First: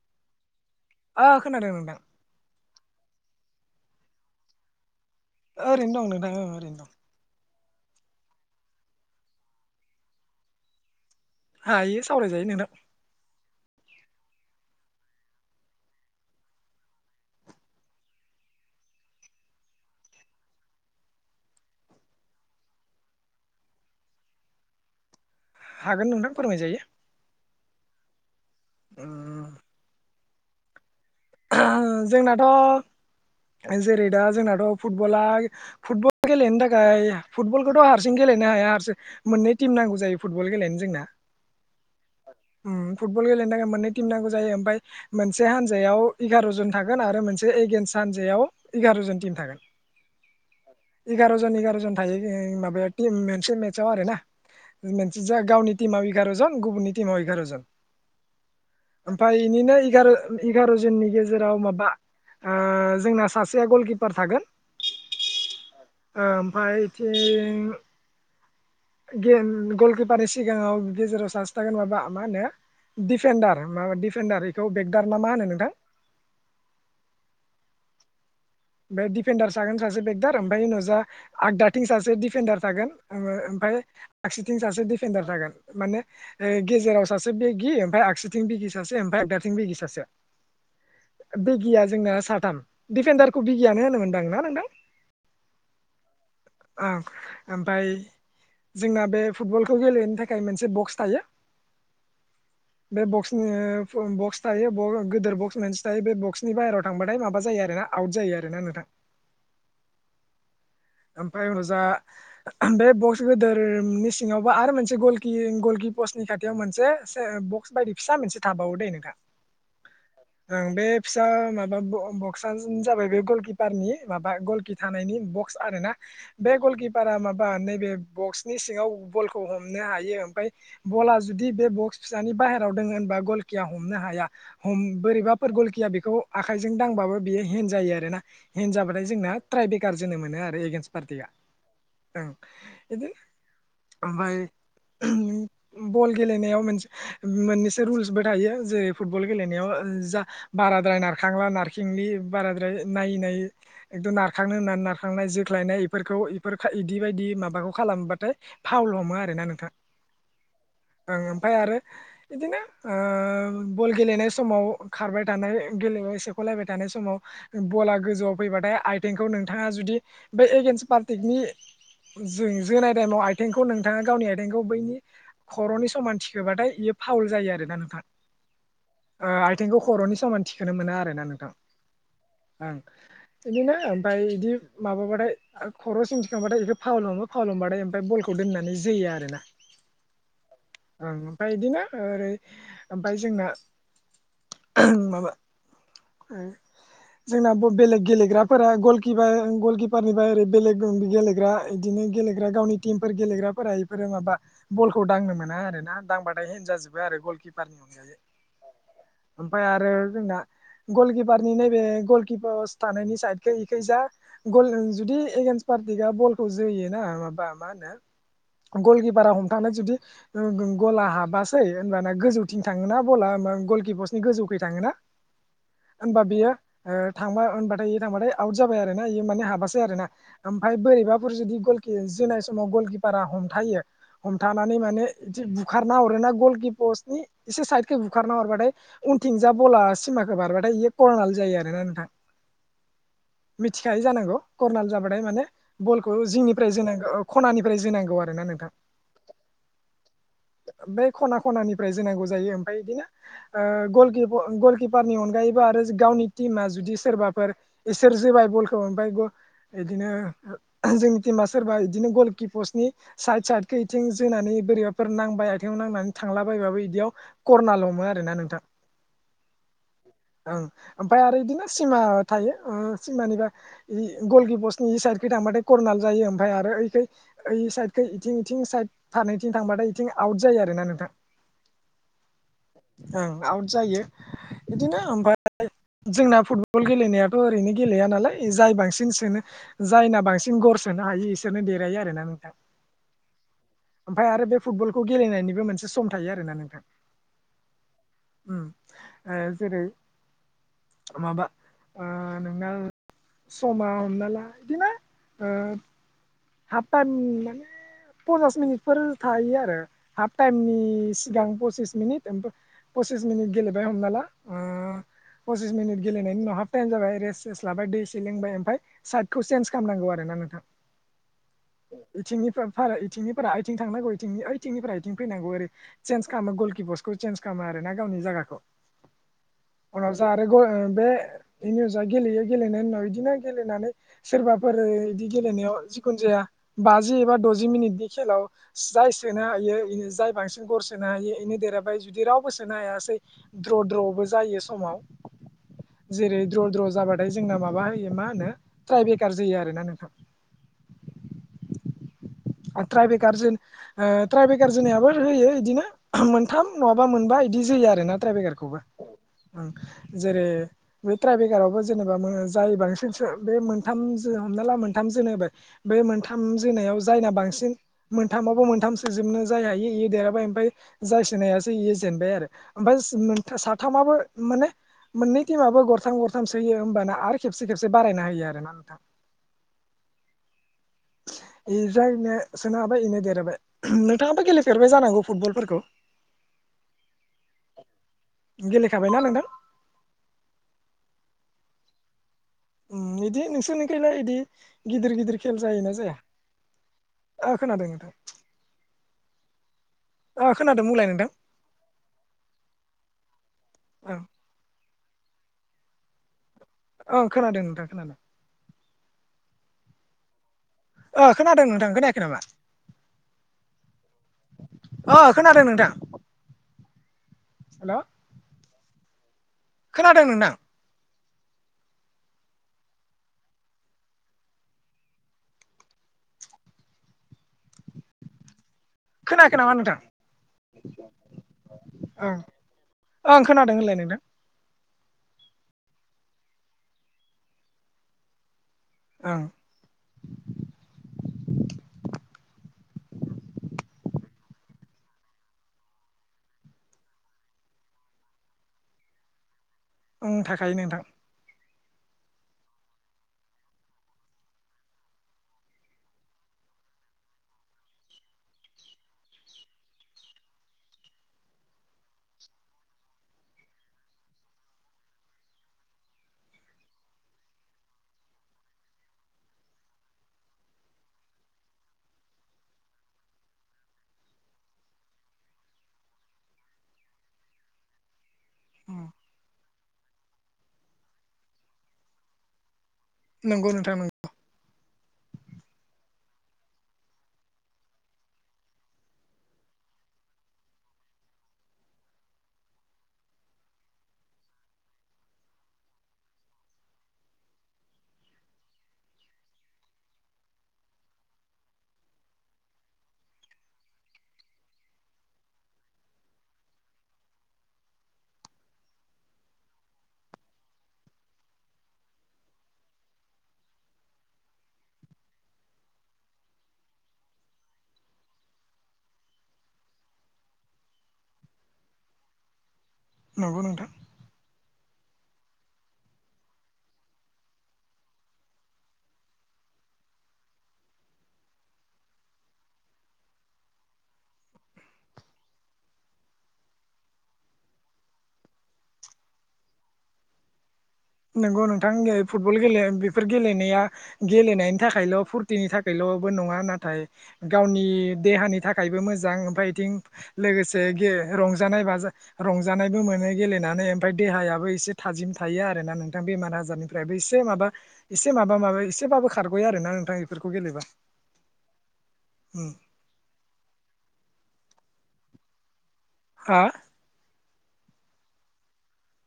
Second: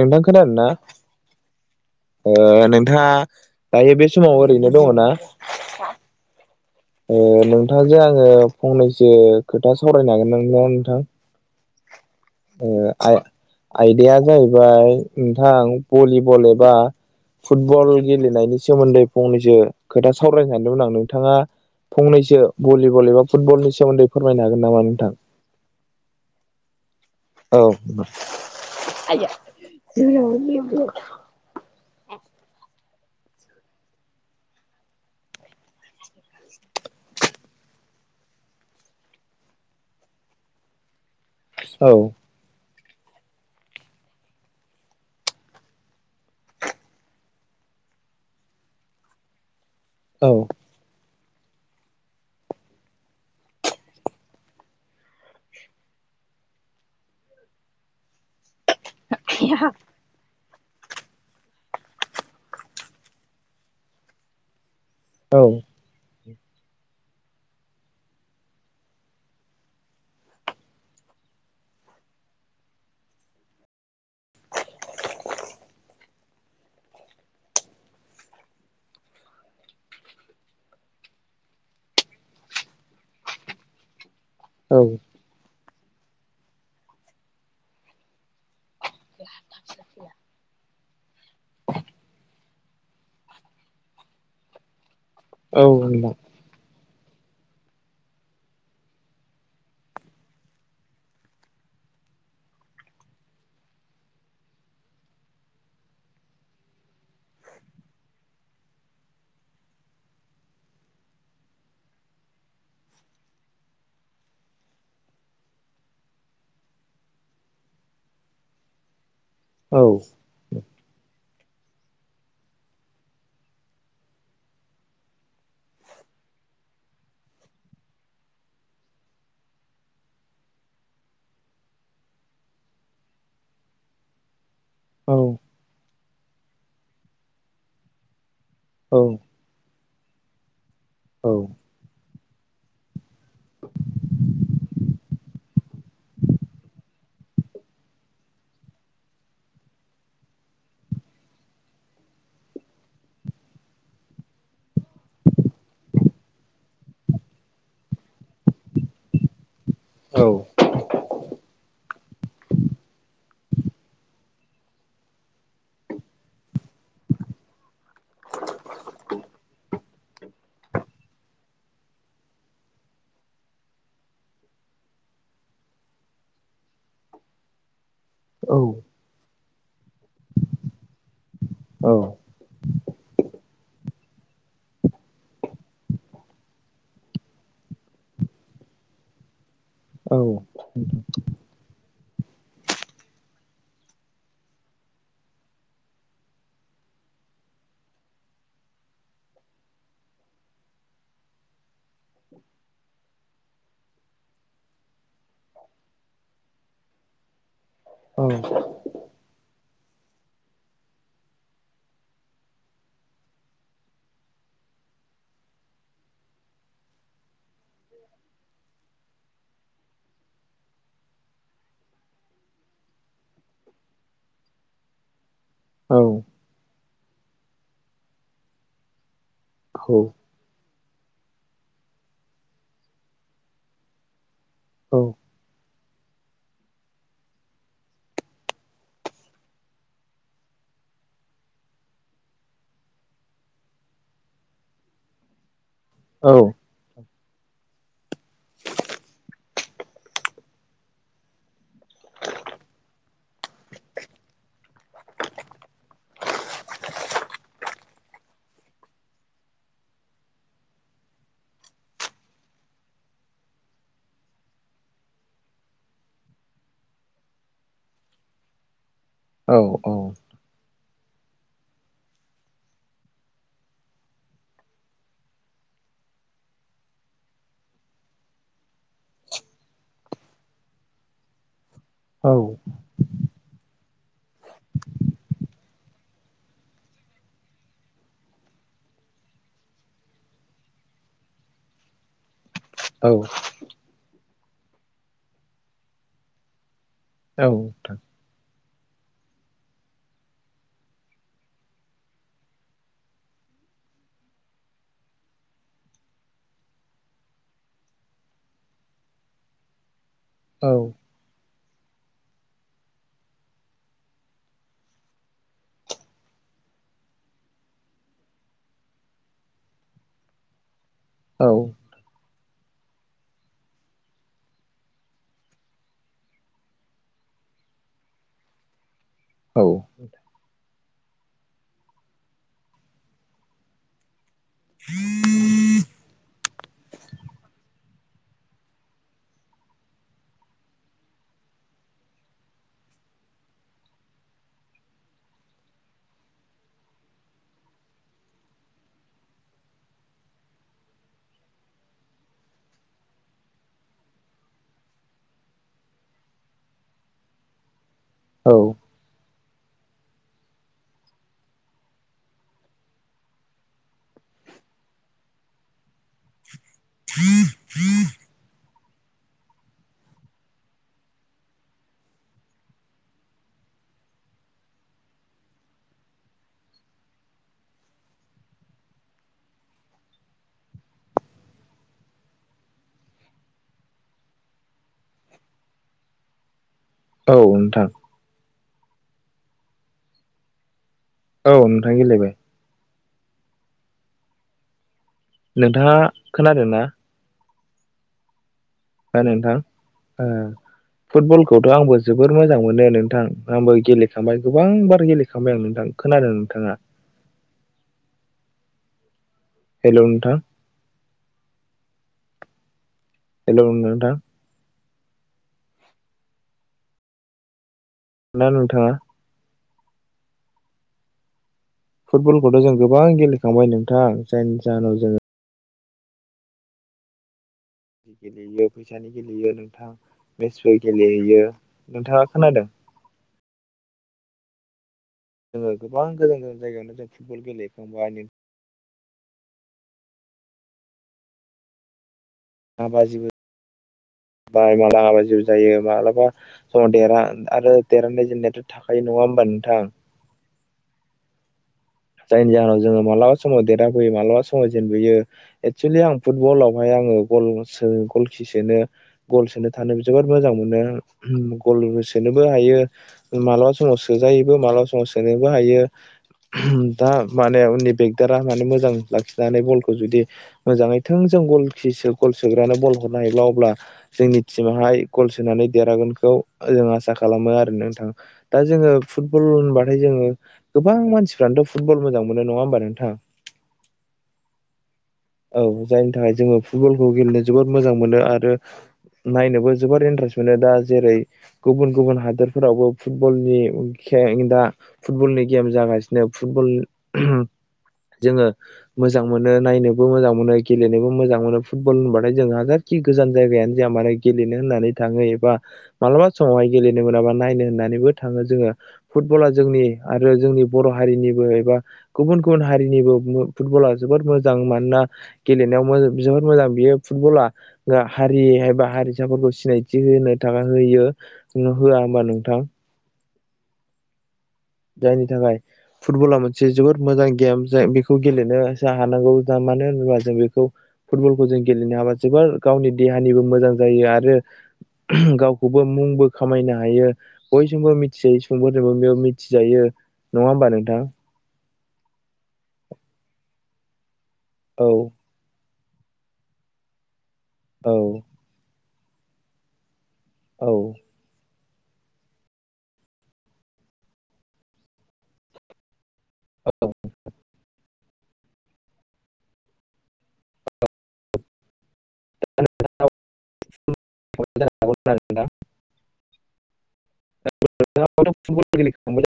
नोंथां खोनादोंना? ओ खोनादों नोंथां। नोंथाङा दायो बे समाव ओरैनो दङ ना? ओरैनो दं नोंथां औ ओरैनो दं। ओ नोंथांजों आङो फंनैसो खोथा सावरायनो हागोन ना नोंथां? हायो। सावरायजायो नोंथां ओ आ-आयदाया जाहैबाय नोंथां भलिबल एबा फुटबल गेलेनायनि सोमोन्दै फंनैसो खोथा सावरायनो सानदोंमोन आं, नोंथाङा फंनैसो भलिबल एबा फुटबलनि सोमोन्दै फोरमायनो हागोन नामा नोंथां? हागोन नोंथां फोरमायजायो। औ [inaudible] उम जोंनाथ' जेरै दा जोंनाथ' फुटबला फुटबल गेलेनो थाखाय फुटबलखौथ' हारसिं गेले नो हाया, मोननै टिम नांगौ जायो फुटबल गेलेनो जोंना। औ ओम फुटबल गेलेनो थाखाय मोननै टिम नांगौ जायो। ओमफ्राय मोनसे हानजायाव एगार' जन थागोन आरो मोनसे एगेयन्स हानजायाव एगार' जन टिम थागोन। औ एगार' जन एगार' जन थायो बे माबाया टिम मोनसे मेटचाव आरो ना। मोनसे जा गावनि टिमाव एगार' जन गुबुननि टिमाव एगार' जन‌। ओमफ्राय बेनिनो एगार' एगार' जननि गेजेराव माबा ओ जोंना सासेया गलकिपार थागोन औ ओमफ्राय बिथिं गेम गलकिपारनि सिगाङाव गेजेराव सासे थागोन माबा मा होनो दिफेन्डार माबा दिफेन्डार बेखौ बेगदार ना मा होनो नोंथां ओमफ्राय दिफेन्डार सागोन सासे बेगदार ओमफ्राय उनाव जा आगदाथिं सासे दिफेडार थागोन फाइ आगसिथिं औ सासे दिडफेडार थागोन माने गेजेराव सासे बेगि ओमफ्राय आगसिथिं बिगि सासे ओमफाय बिगि जोंना साथामार खौ बिगियानो होनोमोनदांना नोंथां औ नोंथां ओं ओमफ्राय जोंना बे फुटबलखौ गेलेनो थाखाय मोनसे बक्स थायो [inaudible] बे बक्सनि बक्स थायो गदिर बक्स मोनसे थायो बे बक्सनि बाहेरायाव थांबाथाय माबा जायो आरोना आउट जायो आरोना नोंथां [inaudible] ओमफ्राय उनाव जा बे बक्स गदोरनि सिङावबा आरो मोनसे गलखि गलि पसनि खाथियाव मोनसे बक्स बायदि फिसा मोनसे थाबावो दे नोंथां औ दा माबा बक्स जाबाय बे गलकिपारनि मा गलखि थानायनि बक्स आरो ना बे गलकिपारा माबा नैबे बक्सनि सिङाव बलखौ हमनो हायो ओमफफ्राय बला जुदि बे बक्स फिसानि बाहेराव होनबा गलखिया हमनो हाया हम औ बोरैबाफोर गलखिया बेखौ आखाइजों दांबाबो बियो हेन जायो आरो ना औ हिनजाबाथाय जोंना ट्राय बेखारार जोनो मोनो आरो एगेेनस्ट पार्टिया औ ओं बिदिनो ओमफ्राय बल गेलेनायाव मोनसे मोननैसो रुल्सबो थायो जेरै फुटबल गेलेनायाव जा बारा बारा द्राइनार खांला नारखांलि सिंलि बाराद्राय नायै नायै एकदम नारखांनो होननानै नारखांनाय जोख्लायनाय बेफोरखौ बिदि बायदि माबाखौ खालामबाथाय फावल हमो आर ना नोंथा औ ओं ओमफाय आरो बिदिनोओ बल गेलेनाय समाव खारबाय थानाय गेलेनाय एसे सेखलायबाय थानाय समाव बला गोजौआव फैबाथाय आइथिंखौ नोंथाङा जुदि बे एगेेनस् पार्टिकनि जों जोनाय टाइमाव आथिंखौ नोंथाङा गावनि आथिंखौ बैनि खर'नि समान थिखोबाथाय बियो फाउल जायो आरो ना नोंथां आथिंखौ खर'नि समान थिखोनो मोन आरो ना नों औ ओं बिदिनो ओमफाय बिदि माबाबाथाय खर'सिमथिखांबाथाय बेखौ फावल हमो फावल हमबाथाय बलखौ दोन्नानै जोयो आरो ना औ ओं ओमफाय बिदिनो ओरै ओमफ्राय जोंना [unintelligible] जोंना बेलेग गेलेग्राफोरा गलकिपारनिफ्राय ओरै बेलेग गेलेग्रा बिदिनो गेलेग्रा गावनि टिमफोर गेलेग्राफोरा बेफोरो माबा बलखौ दांनो मोना आरो ना दांबाथाय हेनजाजोबो गलिकिपारनि अनगायै ओमफाय आरो जोंना गलकिपारनि नैबे गलकिपार थानायनि साइदखौ इखाय जा गल जुदि एगन्सपारति बिगआ बलखौ जोयोना माबा मा होनो गलकिपारा हमथानो जुदि [unintelligible] गला हाबासै होनबाना गोजौथिं थाङोना बला ओं गलकिपसनि गोजौखै थाङोना? होनबा बियो ओ थांबा होनबाथाय इयो थांबाथाय आउट जाबाय आरो ना इयो। माने हाबासै आरोना ओमफ्राय बोरैबाफोर जुदि गलकि जोनाय समाव गलकिपारा हमथायो हमथानानै माने [unintelligible] बुखारना हरोना गलकिपस्नि इसे साइदखै बुखारना हरबाथाय उनथिंजा बला सिमा बारबाथाय इयो कर'नाल' जायो आरोना नोंथां। मिथिखायो जानांगौ कर्नाल जाबाथाय माने बलखौ जिंनिफ्राय जोनांगौ औ खनानिफ्राय जोनांगौ आरो ना नोंथां। [inaudible] बे खना खनानिफ्राय जोनांगौ जायो ओमफाय इदिनो ओ गलकिप गलकिप पारनि अनगायैबो आरो गावनि टिमा जुदि सोरबाफोर इसोर जोबाय बलखौ ओमफाय [unintelligible] इदिनो जोंनि टिमा सोरबा इदिनो गलकिपसनि साइद साइदखौ इथिं जोनानै बोरै फोर नांबाय आथिंङाव नांनानै थांलाबायबाबो इदियाव करनाल हमो आरो ना नोंथां। औ औ ओं ओमफ्राय आरो बिदिनो सिमा थायो ओ सिमानिबा गलकिपसनि साइडखै [unintelligible] थांबाथाय कर्नाल जायो ओमफाय आरो यैखै यै साइडखै इथिं इथिं साइड थानायथिं थांबाथाय इथिं आउट जायो आरोना नोंथां। औ ओं आउट जायो इदिनो ओमफाय जोंना फुटबल गेलेनायाथ' ओरैनो गेलेया नालाय जाय बांसिन सोनो जायना बांसिन गल होसोनो हायो इसोरनो देरहायो आरोना नोंथा। ओमफाय आरो बे फुटबलखौ गेलेनायनिबो मोनसे सम थायो आरोना नोंथां। औ नोंथां। उम ओ जेरै माबा ओ नोंना समा हमना ला इदिनो ओ हाफ टाइम माने पन्सास मिनिटफोर थायो आरो हाफ टाइमनि सिगां [unintelligible] पसिस मिनिट ओम पसिस मिनिट गेलेबाय हमना ला ओ पसिस मिनिट गेलेनायनि उनाव हाब टाइम जाबाय रेस्ट सेेस लाबाय दैसै लोंबाय ओमफाय साइटखौ चेन्ज खालामनांगौ आरो नोंथां इथिंनिफ्राय इथिंनिफ्राय यैथिं थांनांगौ यैथिंनि यैथिंनिफ्रा इथिं फैनांगौ आरै चेन्ज खामो गलकिपारसखौ चेन्ज खामो आरो गावनि जागाखौ उनाव जा आरो बे इनिजा गेलेयो गेलेनायनि उनाव इदिनो गेलेनानै सोरबाफोर इदि गेलेनायाव खुनु जाया बाजि एबा द'जि मिनिटनि खेलाव जाय सोनो हायो जाय बांसिन गर सोनो हायो इनो देराबाय जुदि रावबो सोनो हायासै द्र' द्र'बो जायो समाव जेरै द्र' द्र' जाबाथाय जोंना माबा हो मा होनो ट्राय बेखार जायो आरो ना नोंथा। [inaudible] ट्राइबेकारजोन ओ ट्राइबेकार जोनायाबो होयो बिदिनो मोनथाम नङाबा मोनबा बिदि जोयो आरोना ट्राइबेकारखौबो [unintelligible] जेरै बे ट्राइबेगकारावबो जेनेबा जाय बांसिन सो बे मोनथाम जो म्हमना ला मोनथाम जोनो होबाय बे मोनथाम जोनायाव जायना बांसिन मोनथामावबो मोनथाम सोजोबनो जाय हायो इयो देराबाय ओमफाय जाय सोनो हायासै इयो [unintelligible] बाय आरो ओमफाय साथामाबो माने मोननै टिमाबबो गरथाम गरथाम सोयो होमबाना आरो खेबसे खेबसे बारायना होयो आरोना नोंथां। [inaudible] इ जायनो सोनो हाबाय बेनो देराय नोंथाङाबो गेलेफेरबाय जानांगौ फुटबलफोरखौ? औ नोंथां। गेलेखाबायना नोंथां? औ नोंथां गेलेबाय। बिदि नोंसोरनिखैलाय बिदि गिदिर गिदिर नोंथाङा खोनादों ना? ओ खोनादों नोंथां नोंथां ओ खोनादों बुंलाय नोंथां फुटबल खौथ' आंबो जबोर मोजां मोनो नोंथां आंबो ओं गेलेखांबाय गोबां बार गेलेखांबाय आं नोंथां खोनादों नोंथाङा ओं खोनादों नोंथां खोनादों हेलो नोंथां खोनादों नोंथां खोनायाखै नामा? हेलो नोंथां? अ खोनादों नोंथां। हेलो ना नोंथाङा खोनादों नोंथां फुटबलखौथ' जों गोबां गेलेखांबाय नोंथां जायनि जाहोनाव जोङो गेलेयो। फैसानि गेलेयो खोनायाखै नामा नोंथां मेचबो गेलेहैयो नोंथाङा ओं खोनादों? ओं खोनादों होनलाय नोंथां जोङो गोबां गोजान गोजान जायगायावनो जों फुटबल गेलेहैखांबाय ओं ना बाजिबो बाय मालाबा जिउ जायो मालाबा समाव देरहा आरो देरहानाय जेननायाथ' थाखायो नङा होमबा नोंथां उंंम थाखाय नोंथां जायनि जाहोनाव जोङो मालाबा समाव देरहाबोयो मालाबा समाव जेनबोयो एक्सुेलि आं फुटबलावहाय आं ग गल खि सोनो गल सोनो थानो जोबोर मोजां मोनो गल सोनोबो हायो मालाबा समाव सोजायोबो मालाबा समाव सोनोबो हायो दा माने उननि बेगदारा माने मोजां लाखिनानै बलखौ जुदि मोजांयै थों जों गल खि गल सोग्रानो बल हरनो हायोब्ला अब्ला जोंनि टिमाहाय गल सोनानै देरहागोनखौ जोंहा आसा खालामो आरो नोंथां दा जोङो फुटबल होनबाथाय जोङो गोबां मानसिफ्रानोथ' फुबल मोजां मोनो नङा होनबा नोंथां नंगौ नोंथां नंगौ औ जायनि थाखाय जोङो फुटबलखौ गेलेनो जोबोद मोजां मोनो आरो नायनोबो जोबोर इन्टारेस्ट मोनो दा जेरै गुबुन गुबुन हादोरफोरावबो फुटबलनि दा फुटबलनि गेम जागासिनो फुटबल जोङो मोजां मोनो नायनोबो मोजां मोनो गेलेनोबो मोजां मोनो फुटबल होनबाथाय जोंहा खि गोजान जायगायानो जाया मानो गेलेनो होननानै थांहोयोब्ला मालाबा समावहाय गेलेनो मोनाबा नायनो होननानै बेबो थांङो जों हारिनिबो एबा गुबुन गुबुन हारिनिबो फुटबला जोबोद मोजां मानोना गेलेनायाव जोबोद मोजां बियो फुटबला हारिबा हारिसाफोरखौ सिनायथि होनो थाखाय होयो। होआ होनबा नोंथां। नंगौ नोंथां। जायनि थाखाय फुटबला मोनसे जोबोद मोजां गेम जाय बेखौ गेलेनो हानांगौ। मानो होनोबा जों बेखौ फुटबलखौ जों गेलेनो हाबा जोबोर गावनि देहानिबो मोजां जायो आरो गावखौबो मुंबो खामायनो हायो बयजोंबो मिथिजायो सुबुंफोरजोबो मिथिजायो नङा होमबा नोंथां। नंगौ नोंथां फुटबल गेले बेफोर गेलेनाया गेलेनायनि औ थाखायल' फुरथिनि थाखाय ल'बो नङा नाथाय गावनि औ देहानि थाखायबो मोजां ओमफ्राय बिथिं औ लोगोसे गे रंजा रंजानाय बाजा रंजानायबो मोनो गेलेनानै ओमफ्राय देहायाबो एसे थाजिम थायो आरो ना नों बेमार आजारनिफ्रायबो इसे माबा एसे माबा माबा एसेबाबो खारग'यो आरो ना नोंथां। इफोरखौ गेलेबा ओम। [inaudible] हा ब गेले [inaudible]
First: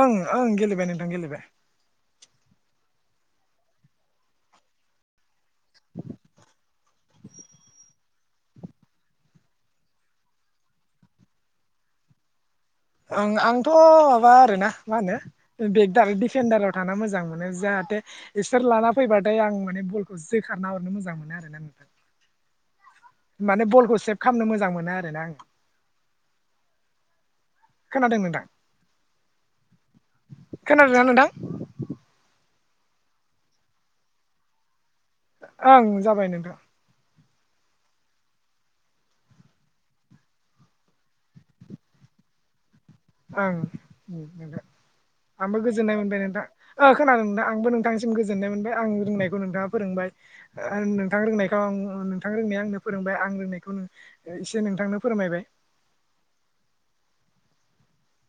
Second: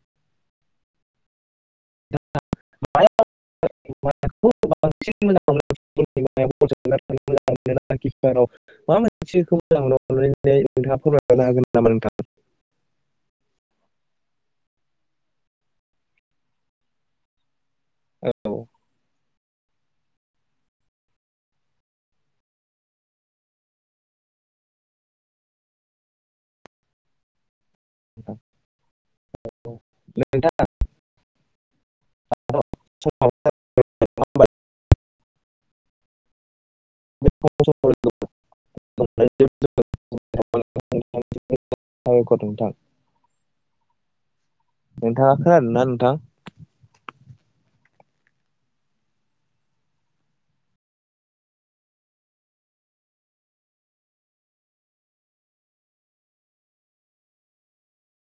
ओं ओं गेलेबाय नोंथां गेलेबाय। [unintelligible] [inaudible] [unintelligible] ओं आंथ' माबा आरोना मा होनो बेगदार दिफेनडाराव थाना मोजां मोनो जाह औ इसोर नोंथां लाना फैबाथाय आं माने बलखौ जोखारना हरनो मोजां मोनो आरोना नोंथां। माने बलखौ सेभ खालामनो मोजां मोनो आरो ना आं। खोनादों नोंथां औ। नोंथाङाथ' खोनादोंना नोंथां? [unintelligible] ओं जाबाय नोंथां। [unintelligible] [unintelligible] ओं नोंथां नोंथाङा आंबो खोनादोंना गोजोननाय नोंथां? मोनबाय नोंथां खोनादों नोंथां आं आंबो नोंथांसिम गोजोननाय मोनबाय आं रोंनायखौ नोंथाङा फोरोंबाय नोंथां रोंनायखौ आंनो फोरोंबाय आं रोंनायखौ एसे नोंथांनो फोरमायबाय। [inaudible]